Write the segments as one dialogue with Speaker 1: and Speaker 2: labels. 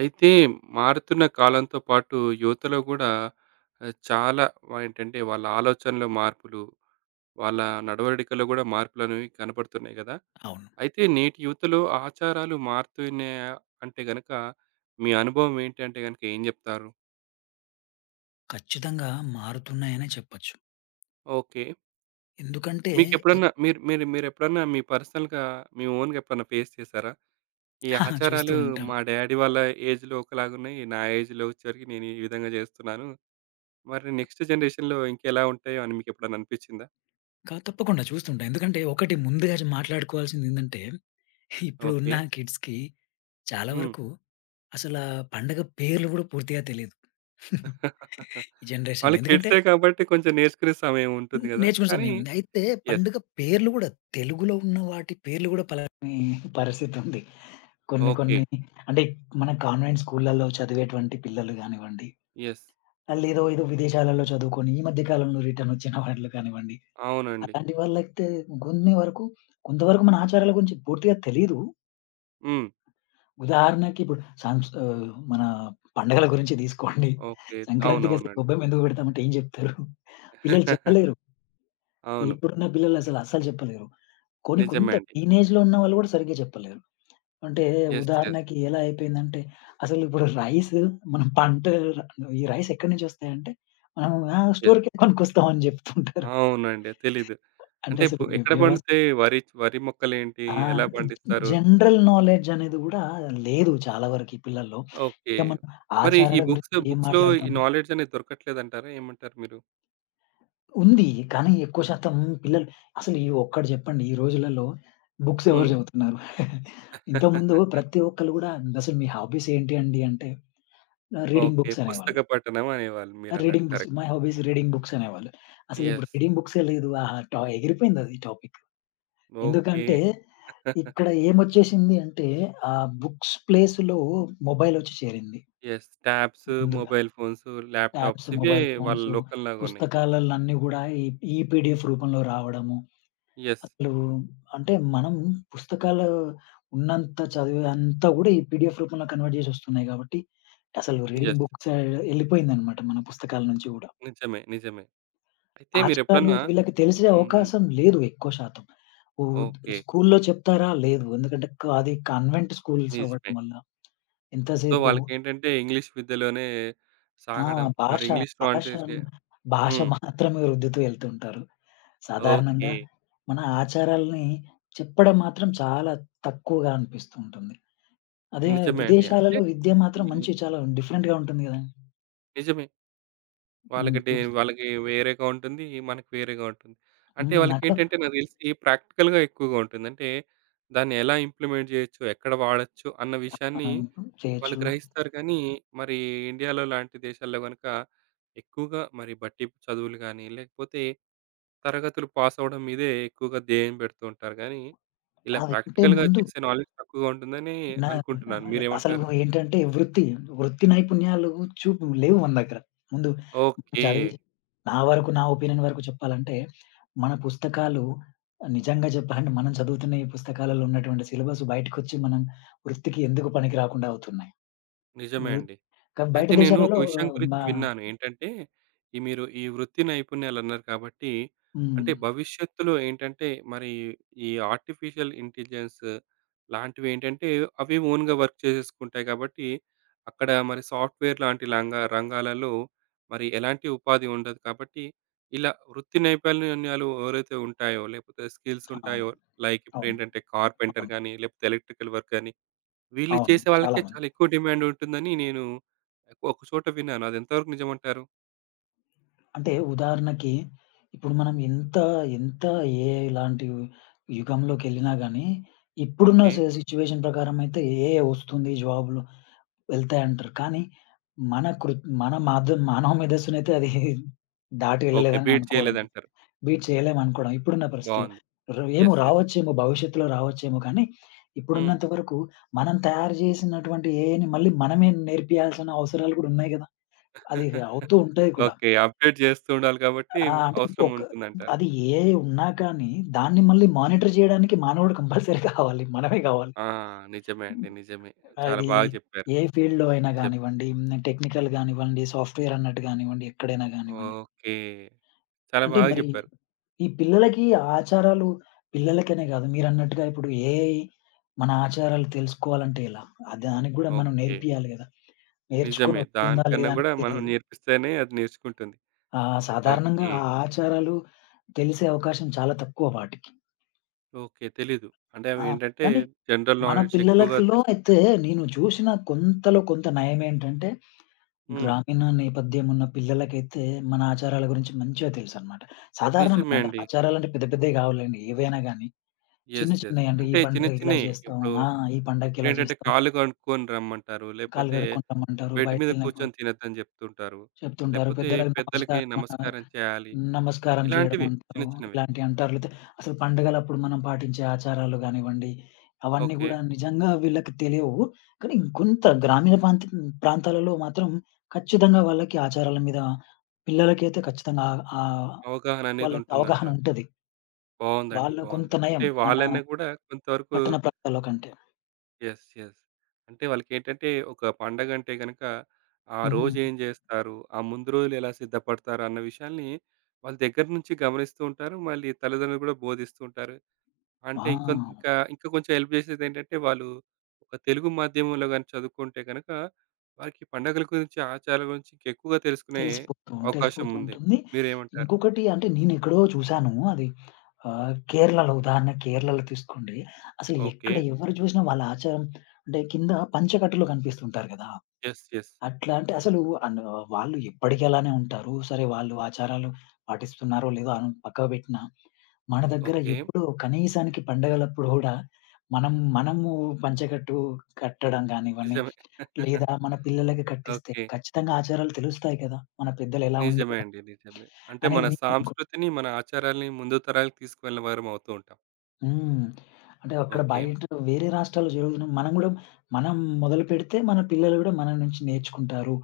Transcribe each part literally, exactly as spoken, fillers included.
Speaker 1: అయితే మారుతున్న కాలంతో పాటు యువతలో గూడా ఆహ్, చాలా వ ఏంటంటే, వాళ్ళ ఆలోచనలో మార్పులు. వాళ్ళ నడవడికలో గూడా మార్పులనేవి కనపడుతున్నాయి గదా!
Speaker 2: అవును.
Speaker 1: అయితే నేటి యువతలో ఆచారాలు మారుతున్నాయా అంటే గనక, మీ అనుభవం ఏంటి అంటే గనక ఏం జెప్తారు?
Speaker 2: ఖచ్చితంగా మారుతున్నాయనే చెప్పొచ్చు.
Speaker 1: ఓకే.
Speaker 2: ఎందుకంటే, ఈ
Speaker 1: మీకెప్పుడన్నా మీరు మీరు మీరెప్పుడన్నా మీ పర్సనల్‌గా, మీ ఓనుగెప్పుడన్నా ఫేస్ చేసారా? ఈ
Speaker 2: చూస్తూ
Speaker 1: ఆచారాలు
Speaker 2: ఉంటాం.
Speaker 1: మా డ్యాడీ వాళ్ళ ఏజ్‌లో ఒకలాగున్నయి. నా ఏజ్‌లో ఒచ్చేవరికి నేనీవిధంగా జేస్తున్నాను. మరి నెక్స్ట్ జనరేషన్‌లో ఇంకెలా ఉంటాయో అని మీకెప్పుడన్నా అనిపిచ్చిందా?
Speaker 2: క తప్పకుండా చూస్తుంటాం. ఎందుకంటే, ఒకటి ముందుగా చ్ మాట్లాడుకోవాల్సిదేందంటే, ఇప్పుడు ఉన్న
Speaker 1: ఓకే.
Speaker 2: కిడ్స్‌కి చాలా
Speaker 1: హ్మ్.
Speaker 2: వరకు, అసల పండగ పేర్లు గూడా పూర్తిగా తెలీదు. ఈ
Speaker 1: వాళ్ళ
Speaker 2: జనరేషన్‌లో ఎందుకంటే
Speaker 1: కిడ్సే కాబట్టి కొంచెం నేర్చుకునే సమయం ఉంటుంది
Speaker 2: హ్మ్.
Speaker 1: గదా!
Speaker 2: నేర్చుకునే
Speaker 1: కానీ
Speaker 2: సమయముంది. అయితే
Speaker 1: యెస్.
Speaker 2: పండుగ పేర్లు గూడా తెలుగులో ఉన్న వాటి, పేర్లు గూడా పలకని పరిస్థితుంది. కొన్ని కొన్ని
Speaker 1: ఓకే.
Speaker 2: అంటే మన కాన్వెంటు స్కూలల్లో చదివేటువంటి పిల్లలు గానివ్వండి.
Speaker 1: యెస్.
Speaker 2: మళ్ళీ ఏదో ఏదో విదేశాలల్లో చదువుకొని ఈ మధ్య కాలంలో రిటర్నొచ్చిన వాళ్ళు కానివ్వండి.
Speaker 1: అవునండి.
Speaker 2: అట్లాంటి వాళ్ళైతే, గొన్నె వరకు కొంతవరకు మన ఆచారాల గురించి పూర్తిగా తెలీదు.
Speaker 1: హ్మ్.
Speaker 2: ఉదాహరణకి, ఇప్పుడు సంస్ ఆహ్, మన పండగల గురించి తీసుకోండి.
Speaker 1: ఓకే.
Speaker 2: సంక్రాంతికసలు
Speaker 1: అవునవునండి.
Speaker 2: గొబ్బెమ్మెందుకు పెడతాం అంటే ఏం జెప్తారు? పిల్లలు చెప్పలేరు.
Speaker 1: అవును.
Speaker 2: ఇప్పుడున్న పిల్లలు అసలు అస్సలు చెప్పలేరు. కొన్ని
Speaker 1: నిజమే
Speaker 2: కొంత
Speaker 1: అండి.
Speaker 2: టీనేజ్‌లో ఉన్నవాళ్ళు కూడా సరిగ్గా చెప్పలేరు. అంటే
Speaker 1: యెస్. యెస్.
Speaker 2: ఉదాహరణకి ఎలా అయిపోయిందంటే, అసలిప్పుడు రైసు మనం పంట ర నువ్వు ఈ రైస్ ఎక్కడనుంచొస్తాయంటే, మనం ఆ!
Speaker 1: యెస్.
Speaker 2: స్టోర్‌కెళ్ళి కొనుక్కొస్తాం అని చెప్తుంటారు.
Speaker 1: అవునండి. తెలీదు.
Speaker 2: అంటే
Speaker 1: అంటే ఇప్పు
Speaker 2: అసలు వ్య
Speaker 1: ఎక్కడ
Speaker 2: వ్యవస్
Speaker 1: పండుతాయి? వరిచ్ వరి మొక్కలేంటి?
Speaker 2: ఆ!
Speaker 1: ఎలా
Speaker 2: అంటే
Speaker 1: పండిస్తారు?
Speaker 2: జనరల్ నాలెడ్జ్ అనేది కూడా లేదు చాలా వరకు ఈ పిల్లల్లో.
Speaker 1: ఓకే.
Speaker 2: ఇంక మనం
Speaker 1: మరి ఈ
Speaker 2: ఆచారాల
Speaker 1: బుక్స్,
Speaker 2: గురించి ఏం
Speaker 1: బుక్స్‌లో ఈ
Speaker 2: మాట్లాడతాం?
Speaker 1: నాలెడ్జ్ అనేది దొరకట్లేదు అంటారా? ఏమంటారు మీరు?
Speaker 2: ఉంది. కానీ, ఎక్కువ శాతం పిల్లలు అసలు ఈ ఒక్కటి చెప్పండి? ఈ రోజులల్లో బుక్స్ ఎవరు
Speaker 1: హ్మ్.
Speaker 2: చదువుతున్నారు? ఇంతకు ముందు ప్రతి ఒక్కళ్ళు కూడా అసలు మీ హాబీసేంటి అండి అంటే ఆహ్, రీడింగ్
Speaker 1: ఓకే.
Speaker 2: బుక్స్ అనేవాళ్ళు.
Speaker 1: పుస్తక పఠనం అనేవాళ్ళు
Speaker 2: ఆ!
Speaker 1: మీరన్నట్టు.
Speaker 2: Reading books,
Speaker 1: correct.
Speaker 2: My hobby is reading books అనేవాళ్ళు. అసలిప్పుడు
Speaker 1: యెస్.
Speaker 2: రీడింగ్ బుక్సే లేదు. ఆహా! టో ఎగిరిపోయిందది టాపిక్.
Speaker 1: ఓకే.
Speaker 2: ఎందుకంటే, ఇక్కడ ఏమొచ్చేసింది అంటే, ఆ బుక్స్ ప్లేస్‌లో మొబైల్ ఒచ్చి చేరింది...
Speaker 1: యెస్. ట్యాబ్సు,
Speaker 2: ముందుగా.
Speaker 1: మొబైల్ ఫోన్సు,
Speaker 2: ట్యాబ్సు,
Speaker 1: ల్యాప్‌టాప్స్ ఇవే
Speaker 2: మొబైల్
Speaker 1: వాళ్ళ
Speaker 2: ఫోన్సు,
Speaker 1: లోకంలాగా ఉన్నాయి.
Speaker 2: పుస్తకాల్లని కూడా ఈ ఈ పిడిఎఫ్ రూపంలో రావడము,
Speaker 1: యెస్.
Speaker 2: అసలు అంటే మనం పుస్తకాలు ఉన్నంత చదువుంతా కూడా ఈ పిడిఎఫ్ రూపంలో కన్వర్ట్ జేసొస్తున్నాయి కాబట్టి అసలు రీడింగ్
Speaker 1: యెస్.
Speaker 2: బుక్సె ఎళ్ళిపోయిందన్నమాట మన పుస్తకాల నుంచి గూడా.
Speaker 1: నిజమే. నిజమే. అయితే
Speaker 2: ఆచారాలు
Speaker 1: మీరెప్పుడన్నా
Speaker 2: వీళ్ళకి తెలిసే
Speaker 1: హుహు.
Speaker 2: అవకాశం లేదు ఎక్కువ శాతం. ఉత్
Speaker 1: ఓకే.
Speaker 2: స్కూలులో చెప్తారా? లేదు. ఎందుకంటే, క అది కన్వెంట్ స్కూల్స్ అవ్వడం
Speaker 1: నిజమే.
Speaker 2: వల్ల.
Speaker 1: సో,
Speaker 2: ఎంతసేపు
Speaker 1: వాళ్ళకేంటంటే ఇంగ్లీష్ విద్యలోనే
Speaker 2: ఆ!
Speaker 1: సాగడం, మరి
Speaker 2: భాష,
Speaker 1: ఇంగ్లీష్‌లో అంటే చే
Speaker 2: భాషన్ భాష
Speaker 1: హ్మ్.
Speaker 2: మాత్రమే రుద్దుతూ ఎళ్తుంటారు. సాధారణంగా,
Speaker 1: ఓకే.
Speaker 2: మన ఆచారాల్ని చెప్పడం మాత్రం చాలా తక్కువగా అనిపిస్తూ ఉంటుంది. అదే
Speaker 1: నిజమే అండి. అంటే
Speaker 2: విదేశాలలో, విద్య మాత్రం
Speaker 1: హ్మ్.
Speaker 2: మంచి చాలా డిఫరెంట్‌గా ఉంటుంది గదండి.
Speaker 1: నిజమే.
Speaker 2: హ్మ్.
Speaker 1: వాళ్ళకి డే
Speaker 2: ఇప్పుడొస్తా
Speaker 1: వాళ్ళకి వేరేగా ఉంటుంది, మనకి వేరేగా ఉంటుంది. అంటే
Speaker 2: హ్మ్.
Speaker 1: వాళ్ళకి
Speaker 2: అక్కడ
Speaker 1: ఏంటంటే నాకు దెలిసి ప్రాక్టికల్‌గా ఎక్కువగా ఉంటుంది. అంటే దాన్ని ఎలా ఇంప్లిమెంట్ చేయొచ్చు. ఎక్కడ వాడొచ్చు అన్న
Speaker 2: ఆ! ఆ!
Speaker 1: విషయాన్ని,
Speaker 2: ఇంప్రూవ్
Speaker 1: వాళ్ళు
Speaker 2: చేయొచ్చు.
Speaker 1: గ్రహిస్తారు కానీ, మరి ఇండియాలో లాంటి దేశాల్లో గనక. ఎక్కువగా మరి బట్టి చదువులు గానీ, లేకపోతే తరగతులు పాసవ్వడం మీదే ఎక్కువగా ధ్యేయం పెడుతూంటరు గానీ,
Speaker 2: ఆ!
Speaker 1: ఇలా
Speaker 2: వేకట్టే
Speaker 1: ప్రాక్టికల్‌గా
Speaker 2: ముందు
Speaker 1: చేసే నాలెడ్జ్ తక్కువగా ఉంటుందని
Speaker 2: న
Speaker 1: అనుకుంటున్నాను.
Speaker 2: అసలు
Speaker 1: మీరేమంటారు?
Speaker 2: ఏంటంటే వృత్తి, వృత్తి నైపుణ్యాలు చూపు లేవు మన దగ్గర. ముందు చదివి,
Speaker 1: ఓకే.
Speaker 2: నా వరకు నా ఒపీనియన్ వరకు చెప్పాలంటే? మన పుస్తకాలు నిజంగా చెప్పాలంటే, మనం చదువుతున్న ఈ పుస్తకాలలో ఉన్నటువంటి సిలబసు బయటకొచ్చి. మనం వృత్తికి ఎందుకు పనికి రాకుండా అవుతున్నాయి.
Speaker 1: నిజమే
Speaker 2: వృ
Speaker 1: అండి.
Speaker 2: కా బయట
Speaker 1: అయితే నేను ఒక
Speaker 2: దేశాలలో
Speaker 1: విషయం గురించి
Speaker 2: మా
Speaker 1: విన్నాను. ఏంటంటే ఈ మీరు ఈ వృత్తి నైపుణ్యాలు అన్నారు కాబట్టి,
Speaker 2: హ్మ్.
Speaker 1: అంటే
Speaker 2: హ్మ్.
Speaker 1: భవిష్యత్తులో ఏంటంటే మరి ఈ ఆర్టిఫిషియల్ ఇంటెలిజెన్స్ లాంటివి ఏంటంటే, అవి ఓన్‌గా వర్క్ చేసేసుకుంటాయి గాబట్టి. అక్కడ మరి సాఫ్ట్‌వేర్ లాంటి లంగా రంగాలలో. మరి ఎలాంటి ఉపాధి ఉండదు కాబట్టి, ఇలా వృత్తి నైపుణ్యాలు ఎవరైతే ఉంటాయో? లేకపోతే
Speaker 2: అవును.
Speaker 1: స్కిల్సుంటాయో? లైక్
Speaker 2: అవును.
Speaker 1: ఇప్పుడేంటంటే, కార్పెంటర్
Speaker 2: అవును.
Speaker 1: గానీ, లేకపోతే ఎలక్ట్రికల్ వర్కనీ, వీళ్ళు
Speaker 2: అవును. చాలా
Speaker 1: చేసేవాళ్లకే
Speaker 2: మంది.
Speaker 1: చాలా ఎక్కువ డిమాండుంటుందని, నేను ఒక చోట విన్నాను. అది ఎంతవరకు నిజం అంటారు
Speaker 2: అంటే ఉదాహరణకి ఇప్పుడు మనం ఇంత ఇంత ఏఐ లాంటివి యుగంలోకెళ్ళినా గాని ఇప్పుడున్న స
Speaker 1: ఓకే.
Speaker 2: సిచ్యు‌వేషన్ ప్రకారమయితే ఏఐ ఒస్తుంది జాబ్‌లు వెళ్తాయంటరు. కానీ మన కృత్ మన మాధం మానవ మేధస్సునైతే అది దాటి
Speaker 1: ఓకే.
Speaker 2: ఎళ్ళలేదని
Speaker 1: బీట్
Speaker 2: అనుకోడం,
Speaker 1: చేయలేదంటారు.
Speaker 2: బీట్ చేయలేమనుకోడం ఇప్పుడున్న పరిస్థితుల్లో.
Speaker 1: బావుంది.
Speaker 2: రే ఏమో
Speaker 1: యెస్. యెస్.
Speaker 2: రావొచ్చేమో భవిష్యత్తులో రావచ్చేమో కానీ
Speaker 1: హ్మ్.
Speaker 2: ఇప్పుడున్నంత వరకు మనం తయారు జేసినటువంటి ఏఐని మళ్ళీ మనమే నేర్పియాల్సిన అవసరాలు గూడా ఉన్నయి గదా! అది ఇగ అవుతూ ఉంటాయి కూడా.
Speaker 1: ఓకే. అప్‌డేట్ జేస్తూ ఉండాలి కాబట్టి
Speaker 2: ఆహ్, అంటే ఇంకొక
Speaker 1: అవసరముంటుందంటారు.
Speaker 2: అది ఏఐ ఉన్నా కానీ దాన్ని మళ్ళీ మానిటర్ జేయడానికి మానవుడు కంపల్సరీ కావాలి. మనమే గావాలి.
Speaker 1: ఆ! నిజమే అండి. నిజమే. చాలా
Speaker 2: అది
Speaker 1: బాగా జెప్పారు.
Speaker 2: ఏ ఫీల్డ్‌లో అయినా
Speaker 1: నిజం.
Speaker 2: గానివ్వండి, హ్మ్. టెక్నికల్ గానివ్వండి, సాఫ్ట్‌వేరన్నట్టు గానివ్వండి, ఎక్కడైనా గానివ్వండి.
Speaker 1: ఓకే. చాలా
Speaker 2: అంటే
Speaker 1: బాగా
Speaker 2: మరి
Speaker 1: జెప్పారు.
Speaker 2: ఈ పిల్లలకి ఆచారాలు పిల్లలకనే గాదు. మీరన్నట్టుగా ఇప్పుడు ఏఐ మన ఆచారాలు తెలుసుకోవాలంటే ఎలా? ఆ దానిగ్గూడా మనం
Speaker 1: ఓకే.
Speaker 2: నేర్పియాలి గదా!
Speaker 1: నిజమే.
Speaker 2: నేర్చుకోనొత్తుందా
Speaker 1: దానికన్నా
Speaker 2: లేదా
Speaker 1: గూడా
Speaker 2: అనేది
Speaker 1: మనం
Speaker 2: తెలీదు.
Speaker 1: నేర్పిస్తేనే అది నేర్చుకుంటుంది.
Speaker 2: ఆహ్, సాధారణంగా
Speaker 1: ఓకే.
Speaker 2: ఆ ఆచారాలు తెలిసే అవకాశం చాలా తక్కువ వాటికి
Speaker 1: ఓకే. తెలీదు అంటే
Speaker 2: ఆ!
Speaker 1: అవేంటంటే
Speaker 2: కానీ
Speaker 1: జనరల్
Speaker 2: మన
Speaker 1: నాలెడ్జ్ ఎక్కువగా
Speaker 2: పిల్లలకిలో
Speaker 1: తెలుస్తాయి.
Speaker 2: అయితే నేను జూశిన కొంతలో కొంత నయమేంటంటే
Speaker 1: హ్మ్.
Speaker 2: గ్రామీణ నేపథ్యం ఉన్న పిల్లలకైతే మన ఆచారాల గురించి మంచిగా తెలుసన్నమాట. సాధారణం
Speaker 1: నిజమే
Speaker 2: అంటే
Speaker 1: అండి.
Speaker 2: ఆచారాలంటే పెద్ద పెద్దయి గావులెండి ఏవైనా గాని. చిన్న
Speaker 1: యెస్! యెస్!
Speaker 2: చిన్నయంటే ఈ
Speaker 1: అంటే చిన్న
Speaker 2: పండుగకి ఇలా
Speaker 1: చిన్నయే
Speaker 2: జేస్తాం
Speaker 1: ఇప్పుడు
Speaker 2: ఆ! ఈ పండగకి ఇలా
Speaker 1: ఇప్పుడేంటంటే
Speaker 2: జేస్తాం.
Speaker 1: కాళ్ళు గనుక్కొని రమ్మంటారు.
Speaker 2: కాళ్ళు
Speaker 1: లేపోతే
Speaker 2: గడుక్కొని రమ్మంటారు
Speaker 1: బెడ్ మీద
Speaker 2: బయటకేళ్ళినప్పుడు.
Speaker 1: కూర్చొని తినొద్దని జెప్తుంటారు.
Speaker 2: చెప్తుంటారు.
Speaker 1: లేపోతే
Speaker 2: పెద్దలకు
Speaker 1: పెద్దలకి
Speaker 2: నమస్కారమనో
Speaker 1: నమస్కారం చేయాలి.
Speaker 2: నమస్కారం
Speaker 1: ఇలాంటివి
Speaker 2: జేయడమంటారు
Speaker 1: చిన్న చిన్నవి.
Speaker 2: ఇలాంటియంటారు లేతే అసలు పండుగలప్పుడు మనం పాటించే ఆచారాలు గానివ్వండి అవన్నీ
Speaker 1: ఓకే.
Speaker 2: గూడా నిజంగా వీళ్ళకి తెలియవు. కానీ ఇంకొంత గ్రామీణ ప్రాంత ప్రాంతాలలో మాత్రం ఖచ్చితంగా వాళ్ళకి ఆచారాల మీద పిల్లలకైతే ఖచ్చితంగా ఆ ఆహ్,
Speaker 1: అవగాహన అనేది
Speaker 2: వాళ్ళకి అవగాహన
Speaker 1: ఉంటుందంటారు?
Speaker 2: ఉంటది.
Speaker 1: బావుందండి.
Speaker 2: వాళ్ళు
Speaker 1: బావుంది.
Speaker 2: కొంత నయం
Speaker 1: అంటే
Speaker 2: మన
Speaker 1: వాళ్ళనే గుడా కొంతవరకు
Speaker 2: పట్టణ ప్రాంతాల్లో కంటే.
Speaker 1: యెస్! యెస్! అంటే వాళ్ళకేంటంటే ఒక పండగంటే గనక ఆ
Speaker 2: హుహు.
Speaker 1: రోజు ఏం జేస్తారు ఆ ముందు రోజులు ఎలా సిద్ధపడతారు అన్న విషయాన్ని వాళ్ళ దగ్గర నుంచి గమనిస్తూ ఉంటారు మళ్ళీ తల్లిదండ్రులు గూడా బోధిస్తూంటారు. అంటే
Speaker 2: ఆ!
Speaker 1: ఇంకొంతకా ఇంకా కొంచెం హెల్ప్ జేసేది ఏంటంటే వాళ్ళు ఒక తెలుగు మాధ్యమంలో గాని చదువుకుంటే గనక వారికి పండగల గురించి ఆచారాల గురించి ఇంకేక్కువగా తెలుసుకునే
Speaker 2: తెలిసిపోతు తెలిసిపోతూ
Speaker 1: అవకాశముంది.
Speaker 2: ఉంటుంది.
Speaker 1: మీరేమంటారు?
Speaker 2: ఇంకొకటి అంటే నేనెక్కడో చూసాను అది. ఆహ్, కేరళలో ఉదాహరణ కేరళలో తీసుకోండి. అసలు ఎక్కడ
Speaker 1: ఓకే.
Speaker 2: ఎవరు జూసినా వాళ్ళ ఆచారం అంటే కింద పంచ కట్టలు కనిపిస్తుంటారు గదా!
Speaker 1: యెస్! యెస్!
Speaker 2: అట్లా అంటే అసలు అను వాళ్ళు ఎప్పడికి అలానే ఉంటారు. సరే వాళ్ళు ఆచారాలు పాటిస్తున్నారో లేదో అన్ పక్కకి బెట్టిన మన దగ్గర
Speaker 1: ఓకే.
Speaker 2: ఎప్పుడూ కనీసానికి పండుగలప్పుడు గూడా మనం మనము పంచెకట్టు కట్టడం గానివన్ని
Speaker 1: నిజమే.
Speaker 2: లేదా మన పిల్లలకి కట్టిస్తే
Speaker 1: ఓకే.
Speaker 2: ఖచ్చితంగా ఆచారాలు తెలుస్తాయి కదా! మన పెద్దలు ఎలా
Speaker 1: నిజమే
Speaker 2: ఉండేవారు.
Speaker 1: అండి. నిజమే. అంటే
Speaker 2: అనేది
Speaker 1: మన
Speaker 2: నీ నాగు
Speaker 1: సాంస్కృతిని, మన ఆచారాల‌ని ముందు తరాలకు తీసుకెళ్ళిన వారమవుతూ ఉంటాం.
Speaker 2: హ్మ్. అంటే అక్కడ
Speaker 1: ఓకే.
Speaker 2: బయట. వేరే రాష్ట్రాల్లో జరుగుతున మనం గూడా, మనం మొదలుపెడితే మన పిల్లలు గూడా, మన నుంచి నేర్చుకుంటారు.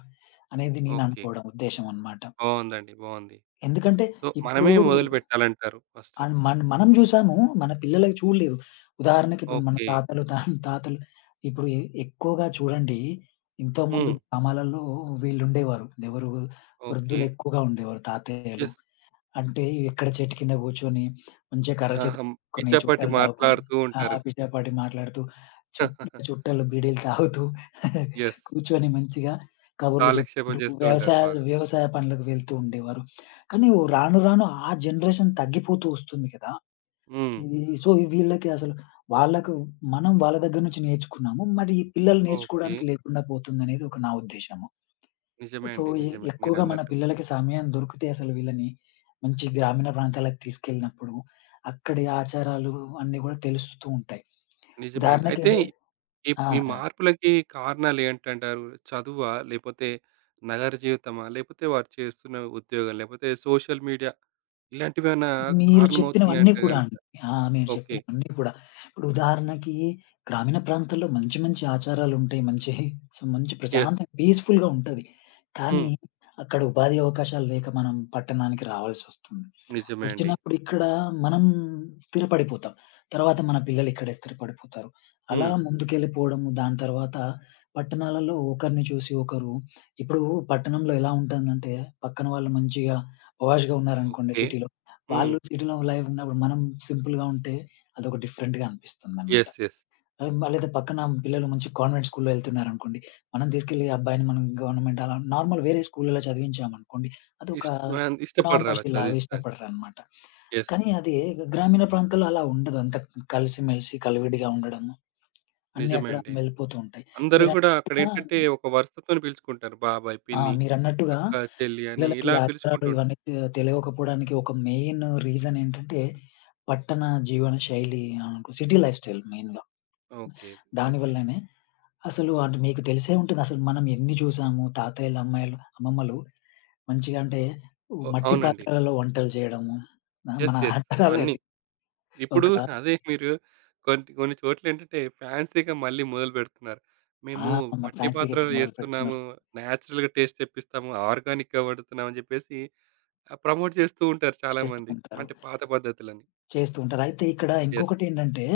Speaker 2: అనేది
Speaker 1: ఓకే.
Speaker 2: నేననుకోవడం ఉద్దేశం అన్నమాట.
Speaker 1: బావుందండి. బావుంది.
Speaker 2: ఎందుకంటే
Speaker 1: సో,
Speaker 2: ఇప్పుడూ
Speaker 1: మనమే మొదలుపెట్టాలంటారు ఫస్టు.
Speaker 2: అండ్ మన్ మనం జూసాము. మన పిల్లలకి చూడలేదు. ఉదాహరణకిప్పుడు, మన
Speaker 1: ఓకే.
Speaker 2: తాతలు, తాతలు ఇప్పుడు ఎ ఎక్కువగా చూడండి. ఇంతకు ముందు
Speaker 1: హ్మ్.
Speaker 2: గ్రామాలలో వీళ్ళుండేవారు. ఎవరు?
Speaker 1: ఓకే.
Speaker 2: వృద్ధులెక్కువగా ఉండేవారు. తాతయ్యలు.
Speaker 1: యెస్.
Speaker 2: అంటే ఎక్కడ చెట్టు కింద గూర్చొని, మంచిగా కర్ర
Speaker 1: ఆహా!
Speaker 2: చేత
Speaker 1: హ్మ్.
Speaker 2: పట్టుకొని,
Speaker 1: పిచ్చా పాటి
Speaker 2: చుట్టలు తాగుకుని,
Speaker 1: మాట్లాడుతూ
Speaker 2: ఆ
Speaker 1: ఉంటారు.
Speaker 2: పిచ్చపాటి మాట్లాడుతూ, చు చుట్టలు, బీడీలు తాగుతూ
Speaker 1: యెస్.
Speaker 2: కూర్చొని, మంచిగా కబుర్లు
Speaker 1: కాలక్షేపం
Speaker 2: జెప్పుకుంటూ,
Speaker 1: జేస్తూంటారు
Speaker 2: వ్యవసాయ,
Speaker 1: బాగా.
Speaker 2: వ్యవసాయ పనులకు వెళ్తూండేవారు. కానీ, ఒ రాను రాను ఆ జనరేషన్ తగ్గిపోతూ ఒస్తుంది గదా!
Speaker 1: హ్మ్.
Speaker 2: హ్మ్. సో, వీళ్ళకి అసలు, వాళ్ళకు మనం వాళ్ళ దగ్గర నుంచి నేర్చుకున్నాము. మరి ఈ పిల్లలు
Speaker 1: ఓకే.
Speaker 2: నేర్చుకోవడానికి లేకుండా పోతుందనేది, ఒక నా ఉద్దేశము.
Speaker 1: నిజమే
Speaker 2: సో,
Speaker 1: అండి.
Speaker 2: ఎ
Speaker 1: నిజమే
Speaker 2: ఎక్కువగా మన
Speaker 1: మీరన్నట్టు.
Speaker 2: పిల్లలకి సమయం దొరికితే అసలు వీళ్ళని, మంచి గ్రామీణ ప్రాంతాలకి తీసుకెళ్ళినప్పుడు. అక్కడి ఆచారాలు అన్నీ గూడా తెలుస్తూ ఉంటాయి.
Speaker 1: నిజమే అండి.
Speaker 2: ఉదాహరణకి
Speaker 1: అయితే
Speaker 2: అంటే
Speaker 1: ఇప్
Speaker 2: ఆ!
Speaker 1: ఈ
Speaker 2: ఆ!
Speaker 1: మార్పులకి కారణాలేంటంటారు? చదువా? లేపోతే నగర జీవితమా? లేపోతే వారు చేస్తున్న ఉద్యోగాలు? లేపోతే సోషల్ మీడియా? ఇలాంటివేమన్నా
Speaker 2: మీరు చెప్పినవన్నీ
Speaker 1: కారణమవుతున్నాయంటే
Speaker 2: కూడా
Speaker 1: గనక
Speaker 2: అండి. ఆ! మీరు
Speaker 1: ఓకే.
Speaker 2: చెప్పినవన్నీ గూడా. ఇప్పుడు ఉదాహరణకి గ్రామీణ ప్రాంతాల్లో, మంచి మంచి ఆచారాలుంటాయి. మంచి హి మంచి
Speaker 1: యెస్.
Speaker 2: ప్రశాంతంగా పీస్‌ఫుల్‌గా ఉంటది. కానీ,
Speaker 1: హ్మ్.
Speaker 2: అక్కడ ఉపాధి అవకాశాలు లేక, మనం పట్టణానికి రావాల్సొస్తుంది.
Speaker 1: నిజమే అండి.
Speaker 2: ఒచ్చినప్పుడు ఇక్కడ మనం స్థిరపడిపోతాం. తర్వాత మన పిల్లలిక్కడే స్థిరపడిపోతారు. అలా
Speaker 1: హ్మ్.
Speaker 2: ముందుకెళ్లిపోడము, దాని తర్వాత పట్టణాలల్లో ఒకరిని చూసి ఒకరు ఇప్పుడు పట్టణంలో ఎలా ఉంటందంటే, పక్కన వాళ్ళు మంచిగా పాష్‌గా ఉన్నారనుకోండి
Speaker 1: ఓకే.
Speaker 2: సిటీ‌లో.
Speaker 1: హ్మ్.
Speaker 2: వాళ్లు సిటీ‌లో లైఫూన్నప్పుడు. మనం సింపుల్‌గా ఉంటే అదొక డిఫరెంట్‌గా అనిపిస్తుందన్నమాట.
Speaker 1: యెస్. యెస్.
Speaker 2: ఆ అదే పక్కన పిల్లలు మంచి కాన్వెంట్ స్కూల్‌లో ఎళ్తున్నారనుకోండి. మనం తీసుకెళ్లి, ఆ అబ్బాయిని మనం గవర్నమెంట్ నార్మల్ వేరే స్కూలలో చదివించాం అనుకోండి, అదొక
Speaker 1: ఇ‌ష్ట వా ఇష్టపడరలా
Speaker 2: నా‌మోషి లాగ
Speaker 1: చదివిచ్చడానికి.
Speaker 2: ఇష్టపడరన్నమాట.
Speaker 1: యెస్.
Speaker 2: కానీ, అది గ్రామీణ ప్రాంతాల్లో అలా ఉండదు. అంతా కలిసి, మెలిసి కలివిడిగా ఉండడం. అన్నీ,
Speaker 1: నిజమే
Speaker 2: అక్కడ
Speaker 1: అండి.
Speaker 2: వెళ్ళిపోతూ ఉంటాయి.
Speaker 1: అందరూ గూడా,
Speaker 2: మీరన్నట్టుగా
Speaker 1: అక్కడేంటంటే ఒక వరుసతోని పిలుచుకుంటారు. బాబాయ్,
Speaker 2: ఆ!
Speaker 1: పిన్ని,
Speaker 2: మీరన్నట్టుగా
Speaker 1: అక్కా, చెల్లి అని
Speaker 2: పిల్లలకి
Speaker 1: ఇలా
Speaker 2: ఆచారాలు
Speaker 1: పిలుచుకుంటారు.
Speaker 2: ఇవన్నీ, తె తెలివకపోవడానికి ఒక మెయిన్ రీజనేంటంటే. పట్టణ జీవన శైలి. అనుక సిటీ లైఫ్‌స్టైల్ మెయిన్‌గా.
Speaker 1: ఓకే. ఓకే.
Speaker 2: దానివల్లనే, అసలు అంటె మీకు తెలిసే ఉంటదసలు. మనం ఎన్ని జూసాము. తాతయ్యలు, అమ్మాయిలు అమ్మమ్మలు, మంచిగంటే వు
Speaker 1: ఓహ్!
Speaker 2: మట్టి
Speaker 1: అవునండి.
Speaker 2: పాత్రలలో వంటలు చేయడము. ఆ మన
Speaker 1: యెస్. యెస్
Speaker 2: ఆచారలే
Speaker 1: అవన్నీ.
Speaker 2: అది. ఒక
Speaker 1: ఇప్పుడూ అదే మీరు కొన్ని, కొన్ని చోట్లేంటంటే ఫాన్సీ‌గా మళ్ళీ మొదలుబెడుతున్నారు.
Speaker 2: ఆ!
Speaker 1: మేము
Speaker 2: మరి
Speaker 1: మట్టి
Speaker 2: ఫాన్సీ‌గా
Speaker 1: పాత్రలో
Speaker 2: ఇప్పుడు
Speaker 1: జేస్తున్నాము,
Speaker 2: మొదలుపెడుతున్నారు.
Speaker 1: నేచరల్‌గా టేస్ట్ తెప్పిస్తాము, ఆర్గానిక్‌గా వండుతున్నాము, అని జేప్పేసి. ప్రమోట్ జేస్తూంటారు
Speaker 2: చేస్తూ
Speaker 1: చాలామంది.
Speaker 2: ఉంటారు.
Speaker 1: అంటే పాత పద్ధతులని.
Speaker 2: చేస్తూ ఉంటారు. అయితే ఇక్కడ
Speaker 1: యెస్.
Speaker 2: ఇంకొకటేంటంటే,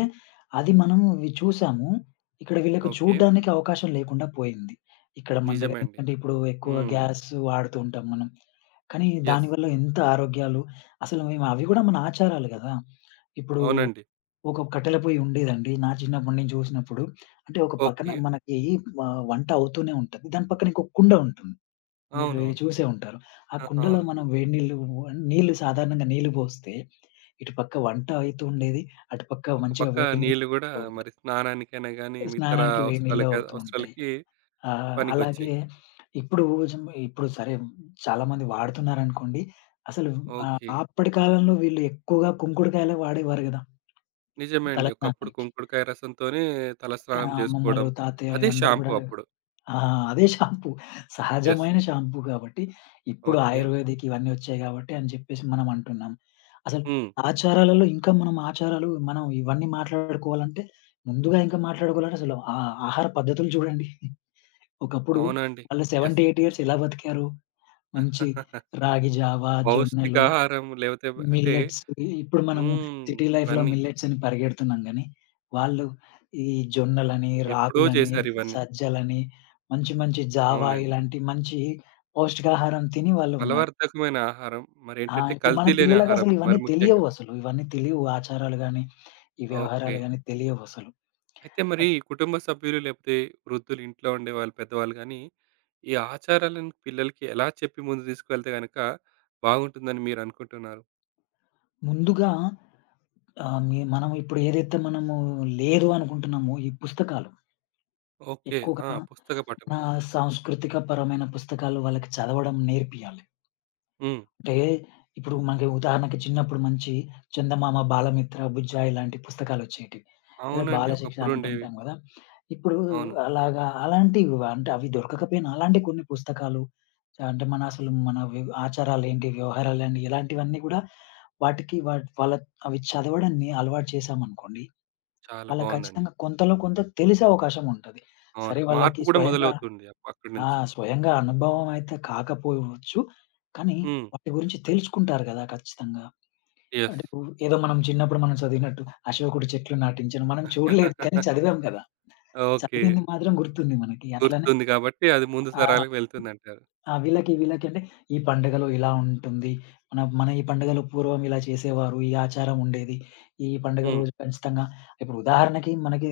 Speaker 2: అది మనము అవి చూసాము. ఇక్కడ వీళ్ళకి
Speaker 1: ఓకే.
Speaker 2: చూడ్డానికి అవకాశం లేకుండా పోయింది. ఇక్కడ మన
Speaker 1: నిజమే అండి.
Speaker 2: దగ్గరెందుకంటే ఇప్పుడు ఎక్కువ
Speaker 1: హ్మ్.
Speaker 2: గ్యాసు వాడుతూ ఉంటాం మనం. కానీ,
Speaker 1: యెస్.
Speaker 2: దానివల్ల ఎంత ఆరోగ్యాలు, అసలు మేమవి గూడా మన ఆచారాలు గదా! ఇప్పుడు
Speaker 1: అవునండి.
Speaker 2: ఒక కట్టెల పొయ్యుండేదండి. నా చిన్నప్పుడు నేను జూసినప్పుడు. అంటే ఒక పక్కన
Speaker 1: ఓకే.
Speaker 2: మనకి వ వంట అవుతూనే ఉంటది. దాని పక్కనింకో కుండ ఉంటుంది. మీకు
Speaker 1: అవునవును.
Speaker 2: చూసే ఉంటారు. ఆ
Speaker 1: అ!
Speaker 2: కుండలో
Speaker 1: అవును.
Speaker 2: మనం వేడినీళ్లు, నీళ్లు సాధారణంగా నీళ్లు పోస్తే. ఇటుపక్క వంటాయితుండేది. అటుపక్క
Speaker 1: ఒక
Speaker 2: మంచిగా
Speaker 1: పక్క
Speaker 2: వేడి నీళ్ళు
Speaker 1: నీళ్లు గూడా,
Speaker 2: గూడా ఉంటాయి.
Speaker 1: మరి స్నానానికైనా గానీ,
Speaker 2: అ
Speaker 1: మితర
Speaker 2: స్నానానికి వేడి
Speaker 1: అవసరాల
Speaker 2: నీళ్లు
Speaker 1: కాదు,
Speaker 2: అవుతూ ఉంటాయి.
Speaker 1: అవసరాలకి
Speaker 2: ఆహ్,
Speaker 1: పనికొచ్చాయి.
Speaker 2: అలాగే ఇప్పుడు జ ఇప్పుడు, సరే చాలా మంది వాడుతున్నారనుకోండి. అసలు ఆహ్,
Speaker 1: ఓకే.
Speaker 2: అప్పడి కాలంలో వీళ్ళు ఎక్కువగా కుంకుడుకాయలే వాడేవారు గదా!
Speaker 1: నిజమే
Speaker 2: తల
Speaker 1: అండి. ఒకప్పుడు
Speaker 2: స్నానానికి.
Speaker 1: కుంకుడుకాయ రసం‌తోనే,
Speaker 2: ఆ!
Speaker 1: తలస్నానం
Speaker 2: అమ్మమ్మలు,
Speaker 1: జేసుకోడం.
Speaker 2: తాతయ్య ఈ
Speaker 1: అదే
Speaker 2: అందరూ
Speaker 1: షాంపూ
Speaker 2: గూడా
Speaker 1: అప్పుడు.
Speaker 2: ఆ! అదే షాంపూ.
Speaker 1: యెస్.
Speaker 2: సహజమైన షాంపూ గాబట్టి. ఇప్పుడు
Speaker 1: ఓకే.
Speaker 2: ఆయుర్వేదికివన్నీ ఒచ్చాయి గాబట్టి. అని జేప్పేసి మనం అంటున్నాం. అసలు
Speaker 1: హ్మ్.
Speaker 2: ఆచారాలలో ఇంకా, మనం ఆచారాలు మనం ఇవన్నీ మాట్లాడుకోవాలంటే, ముందుగా ఇంకా మాట్లాడుకోవాలంటే అసలు ఆహ్, ఆహార పద్ధతులు చూడండి. ఒకప్పుడు
Speaker 1: అవునండి.
Speaker 2: వాళ్ళు
Speaker 1: యెస్.
Speaker 2: సెవెంటీ ఎయిటీ ఇయర్స్ ఎలా బతికారు? మంచి రాగి జావ, జొన్నలు,
Speaker 1: పౌష్టికాహారం లేపోతే బ అంటే
Speaker 2: మిల్లెట్స్. ఇవి ఇప్పుడు, మనము
Speaker 1: హ్మ్.
Speaker 2: సిటీ లైఫ్‌లో
Speaker 1: ఇవన్నీ.
Speaker 2: మిల్లెట్సని పరిగెడుతున్నాం గానీ, వాళ్ళు ఈ జొన్నలని,
Speaker 1: ఎప్పుడో
Speaker 2: రాగులని,
Speaker 1: జేసారివన్నీ.
Speaker 2: సజ్జలని, మంచి మంచి జావా
Speaker 1: అవునండి.
Speaker 2: ఇలాంటి మంచి పౌష్టికాహారం తిని వాళ్ళున్నారు.
Speaker 1: బలవర్ధకమైన ఆహారం,
Speaker 2: ఆ!
Speaker 1: మరేంటంటే
Speaker 2: ఇప్పుడు మన
Speaker 1: కల్తీ లేని ఆహారం
Speaker 2: పిల్లలకసలు ఇవన్నీ
Speaker 1: మరి ముఖ్యంగా.
Speaker 2: తెలియవు అసలు, ఇవన్నీ తెలీవు. ఆచారాలు గానీ, ఈ వ్యవహారాలు
Speaker 1: ఓకే.
Speaker 2: గానీ, తెలియవసలు.
Speaker 1: అయితే
Speaker 2: అ
Speaker 1: మరి కుటుంబ సభ్యులు లేపోతే వృద్ధులింట్లో ఉండేవాళ్ళు. పెద్దవాళ్ళు గానీ, ఈ ఆచారాలను పిల్లలకి ఎలా చెప్పి, ముందుకు దీసుకెళ్తే గనక బావుంటుందని మీరనుకుంటున్నారు?
Speaker 2: ముందుగా ఆహ్! మీ మనమిప్పుడు ఏదైతే మనము లేదు అనుకుంటున్నామో ఈ పుస్తకాలు.
Speaker 1: ఓకే. ఆ!
Speaker 2: ఎక్కువగా
Speaker 1: పుస్తక పఠనం.
Speaker 2: ఆహ్, సాంస్కృతిక పరమైన పుస్తకాలు వాళ్ళకి చదవడం నేర్పియ్యాలి.
Speaker 1: హ్మ్.
Speaker 2: అంటే, ఇప్పుడు మరి ఉదాహరణకు, చిన్నపుడు మంచి చందమామ, బాలమిత్ర, బుజ్జాయి, ఇలాంటి పుస్తకాలోచ్చేటివి లేద,
Speaker 1: అవునండి.
Speaker 2: బాలశిక్ష
Speaker 1: ఒకప్పుడుండేవి.
Speaker 2: అనంటుంటాం గదా! ఇప్పుడు
Speaker 1: అవును.
Speaker 2: అలాగా, అలాంటివి అంటే, అవి దొరకకపోయినా అలాంటి కొన్ని పుస్తకాలు అంటే, మన అసలు మన వివ్ ఆచారాలెంటి? వ్యవహారాలన్ని, ఇలాంటివన్నీ గూడా వాటికి, వాట్‌ వాళ్ అవి చదవడాన్ని అలవాటు చేశామనుకోండి,
Speaker 1: చాలా
Speaker 2: వాళ్ళ
Speaker 1: బాగుందండి.
Speaker 2: కచ్చితంగా కొంతలో కొంత, తెలిసే అవకాశముంటది.
Speaker 1: అవును.
Speaker 2: సరే వాళ్ళకి
Speaker 1: మార్పు గూడా
Speaker 2: స్వయంగా
Speaker 1: మొదలవుతుంది అపక్
Speaker 2: ఆ!
Speaker 1: అక్కడినుంచి.
Speaker 2: స్వయంగా అనుభవం అయితే కాకపోవచ్చు. కానీ
Speaker 1: హ్మ్.
Speaker 2: వాటి గురించి తెలుసుకుంటారు గదా! ఖచ్చితంగా. అంటే
Speaker 1: యెస్.
Speaker 2: ఇప్పుడు ఏదో మనం చిన్నప్పుడు మనం చదివినట్టు అశోకుడి చెట్లు నాటించెను, మనం చూడలేదు కానీ, చదివాం గదా!
Speaker 1: ఓకే.
Speaker 2: చదివింది మాత్రం గుర్తుంది మనకి. అట్లనే
Speaker 1: గుర్తుంది గాబట్టి, అది ముందు
Speaker 2: ఆ!
Speaker 1: తరాలకు వెళ్తుదంటారు.
Speaker 2: ఆ! వీళ్ళకి, వీళ్ళకి అంటే, ఈ పండుగలు ఇలా ఉంటుంది. మనం మన ఈ పండుగలు పూర్వం ఇలా చేసేవారు, ఈ ఆచారముండేది. ఈ పండుగ
Speaker 1: హ్మ్.
Speaker 2: రోజు ఖచ్చితంగా ఇప్పుడు ఉదాహరణకి, మనకి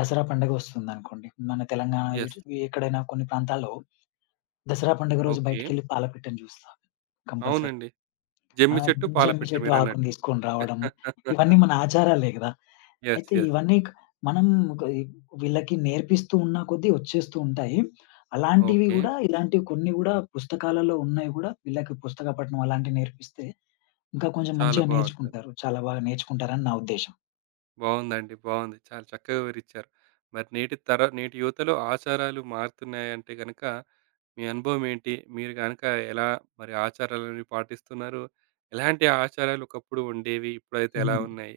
Speaker 2: దసరా పండుగ ఒస్తుందనుకోండి, మన తెలంగాణా
Speaker 1: యెస్.
Speaker 2: ఎటు ఎక్కడైనా కొన్ని ప్రాంతాల్లో దసరా పండుగ రోజు
Speaker 1: ఓకే.
Speaker 2: బయటికెళ్ళి పాలపిట్టను జూస్తాం కంపల్సరీ.
Speaker 1: అవునండి.
Speaker 2: ఆ!
Speaker 1: జమ్మి చెట్టు,
Speaker 2: జమ్మి
Speaker 1: పాలపిట్ట
Speaker 2: చెట్టు ఆకుని
Speaker 1: మీరన్నట్టు.
Speaker 2: తీసుకొని రావడము, ఇవన్నీ మన ఆచారాలే గదా!
Speaker 1: యెస్.
Speaker 2: అయితే
Speaker 1: యెస్.
Speaker 2: ఇవన్నీ క్ మనం కోయి వీళ్ళకి నేర్పిస్తూ ఉన్న కొద్దీ ఒచ్చేస్తూంటాయి. అలాంటివి
Speaker 1: ఓకే.
Speaker 2: గూడా, ఇలాంటివి కొన్ని గూడా, పుస్తకాలలో ఉన్నాయి గూడా, వీళ్ళకి పుస్తక పఠనం అలాంటివి నేర్పిస్తే, ఇంకా కొంచెం
Speaker 1: చాలా
Speaker 2: మంచిగా
Speaker 1: బావుంటది.
Speaker 2: నేర్చుకుంటారు. చాలా బాగా నేర్చుకుంటారని నా ఉద్దేశ్యం.
Speaker 1: బావుందండి. బావుంది. చాలా చక్కగా వివరించారు. మరి నేటి తర నేటి యువతలో ఆచారాలు మారుతున్నాయంటే గనుక, మీ అనుభవం ఏంటి? మీరు గనుక ఎలా మరి ఆచారాలన్నీ పాటిస్తున్నారు? ఎలాంటి ఆచారాలు ఒకప్పుడు ఉండేవి? ఇప్పుడైతే ఎలా
Speaker 2: హ్మ్.
Speaker 1: ఉన్నాయి?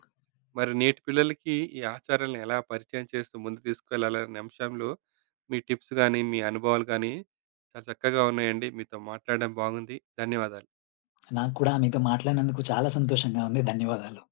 Speaker 1: మరి నేటి పిల్లలకి ఈ ఆచారాలను ఎలా పరిచయం చేస్తూ ముందుకు తీసుకెళ్లాలి? అనే అంశంలో, మీ టిప్స్ గానీ, మీ అనుభవాలు గానీ, చాలా చక్కగా ఉన్నాయండి. మీతో మాట్లాడం బాగుంది. ధన్యవాదాలు.
Speaker 2: నాకు కూడా మీతో మాట్లాడినందుకు చాలా సంతోషంగా ఉంది. ధన్యవాదాలు.